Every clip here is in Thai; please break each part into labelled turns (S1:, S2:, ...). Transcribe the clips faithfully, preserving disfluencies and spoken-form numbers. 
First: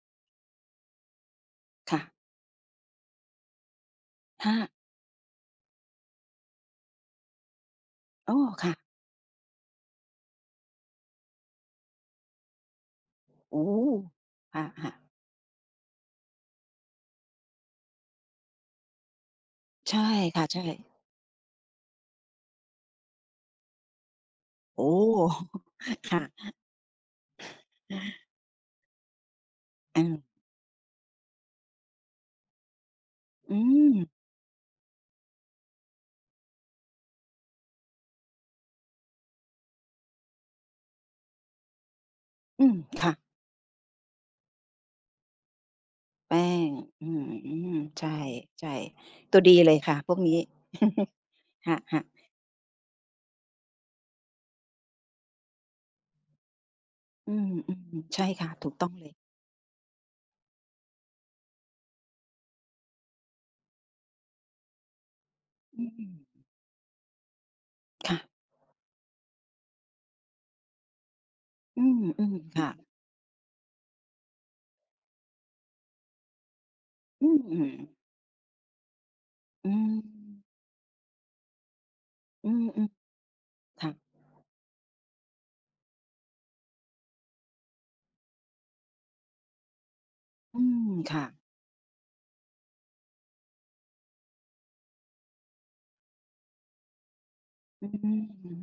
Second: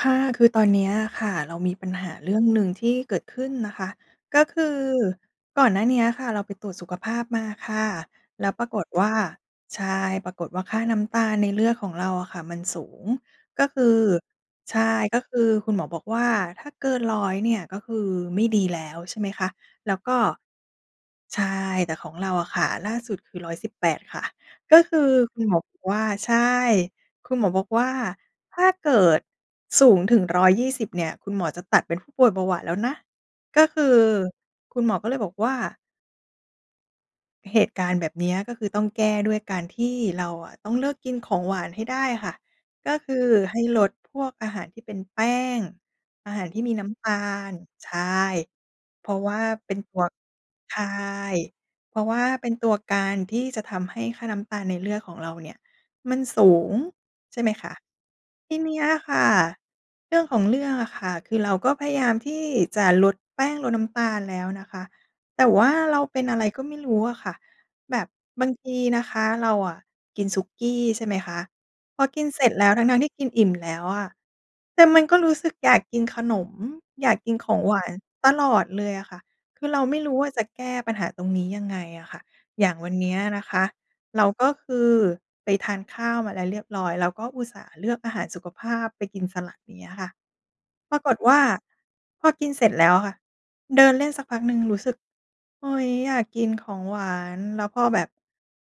S1: ค่ะ คือตอนเนี้ยอะค่ะเรามีปัญ
S2: ค่
S1: ห
S2: ะ
S1: าเรื่องหนึ่งที่เกิดขึ้นนะคะ ก็
S2: อ
S1: คื
S2: า
S1: อก่อนหน้าเนี้ยค่ะ เราไปตรวจสุขภาพมาค่ะ
S2: อ๋อ
S1: แล้วปร
S2: ค
S1: า
S2: ่ะ
S1: กฏว่า ใช่ ปรากฏว่าค่าน้ำตาลในเลือดของเราอะค่ะมันสูง
S2: โอ
S1: ก
S2: ้
S1: ็คือ
S2: ค
S1: ใช่
S2: ่ะ ๆ
S1: ก็คือคุณหมอบอกว่า ถ้าเกิน ร้อย เนี่ยก็คือไม่ดีแล้ว ใช่ไหมคะ แล
S2: ใ
S1: ้
S2: ช
S1: ว
S2: ่
S1: ก็
S2: ค่ะ ใช่
S1: ใช่ แต่ของเราอะค่ะ ล่าสุดคือ ร้อยสิบแปด ค่ะ ก็
S2: โอ้
S1: คือคุณหมอบอกว่า
S2: ค่
S1: ใ
S2: ะ
S1: ช่ คุณหมอบอกว่า "ถ้าเกิดสู
S2: อ
S1: ง
S2: ื
S1: ถึง
S2: ม
S1: ร้อยยี่สิบ เนี่ย คุณหมอจะตัดเป็นผู้ป่วยเบาหวานแล้วนะ"
S2: อื
S1: ก็คือ
S2: ม
S1: คุณหมอก็เลยบอกว่า เหตุการณ์แบบเนี้ย ก็คือต้องแก้ด้วยการที่เราอะต้องเลิกกินของหวานให้ได้อะค่ะ
S2: อืม
S1: ก็
S2: ค
S1: ค
S2: ่ะ
S1: ือให้ลดพวกอาหารที่เป็นแป้ง อ
S2: แ
S1: า
S2: ป
S1: หาร
S2: ้
S1: ที่ม
S2: ง
S1: ีน้ำ
S2: อื
S1: ตาล
S2: ม
S1: ใช
S2: ๆ ใ
S1: ่
S2: ช่
S1: เพราะว
S2: ๆ ตั
S1: ่
S2: ว
S1: า
S2: ดี
S1: เ
S2: เ
S1: ป
S2: ล
S1: ็
S2: ย
S1: น
S2: ค
S1: ต
S2: ่ะ
S1: ัว
S2: พวกนี้
S1: ใช่
S2: ค
S1: เพ
S2: ่
S1: ร
S2: ะ
S1: า
S2: ๆ
S1: ะว่าเป็นตัวการที่จะทำให้ค่าน้ำตาลในเลือดของเราเนี่ยมันสูง
S2: อื
S1: ใช่ไ
S2: ม
S1: หมคะ
S2: ๆ ใช่ค่
S1: ท
S2: ะ
S1: ี
S2: ถ
S1: เ
S2: ู
S1: น
S2: ก
S1: ี้
S2: ต
S1: ย
S2: ้อง
S1: อะ
S2: เล
S1: ค
S2: ย
S1: ่ะ เรื่องของเรื่องอะค่ะ คือเราก็พยายามที่จะลดแป้ง ลดน้ำตาลแล้วนะคะ แต่ว่า
S2: อื
S1: เราเป็
S2: ม
S1: นอะไรก็ไม่รู้อะค่ะ แบบ
S2: ค่ะ
S1: บางทีนะคะเราอะกินสุกี้ ใช่ไหมคะ
S2: อื
S1: พอกิน
S2: ม
S1: เสร็จ
S2: ๆ ค
S1: แล
S2: ่
S1: ้วทั
S2: ะ
S1: ้ง ๆ ที่กินอิ่มแล้วอะ แต่มันก็รู้สึกอยากกินขนม อยาก
S2: อื
S1: กินของหวาน
S2: ม
S1: ตลอดเลยอะค่ะ คื
S2: อื
S1: อเราไม่รู้ว่าจ
S2: ม
S1: ะแก้ปัญหาตรงนี้ยังไงอะค่ะ
S2: อื
S1: อย่างว
S2: ม
S1: ันเนี้ยนะคะ
S2: ๆ ค่ะ
S1: เราก็คือไปทานข้าวมาแล้วเรียบร้อย แล้วก็อุตส่าห์เลือกอาหารสุขภาพ ไปกินสลัด อย่างเงี้ยอะค่ะ
S2: อืม
S1: ปราก
S2: ค
S1: ฏ
S2: ่
S1: ว
S2: ะ
S1: ่าพอกินเสร็จแล้วค่ะ เดินเล่นสักพักหนึ่งรู้สึก เฮ้ย อยากกินของหวาน แล้วพอ
S2: อื
S1: แบบ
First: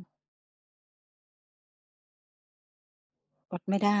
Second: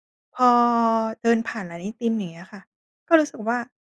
S2: ม
S1: พอเดินผ่านร้านไอติม อย่างเงี้ยค่ะ ก็รู้สึกว
S2: อ
S1: ่า
S2: ดไม่ได้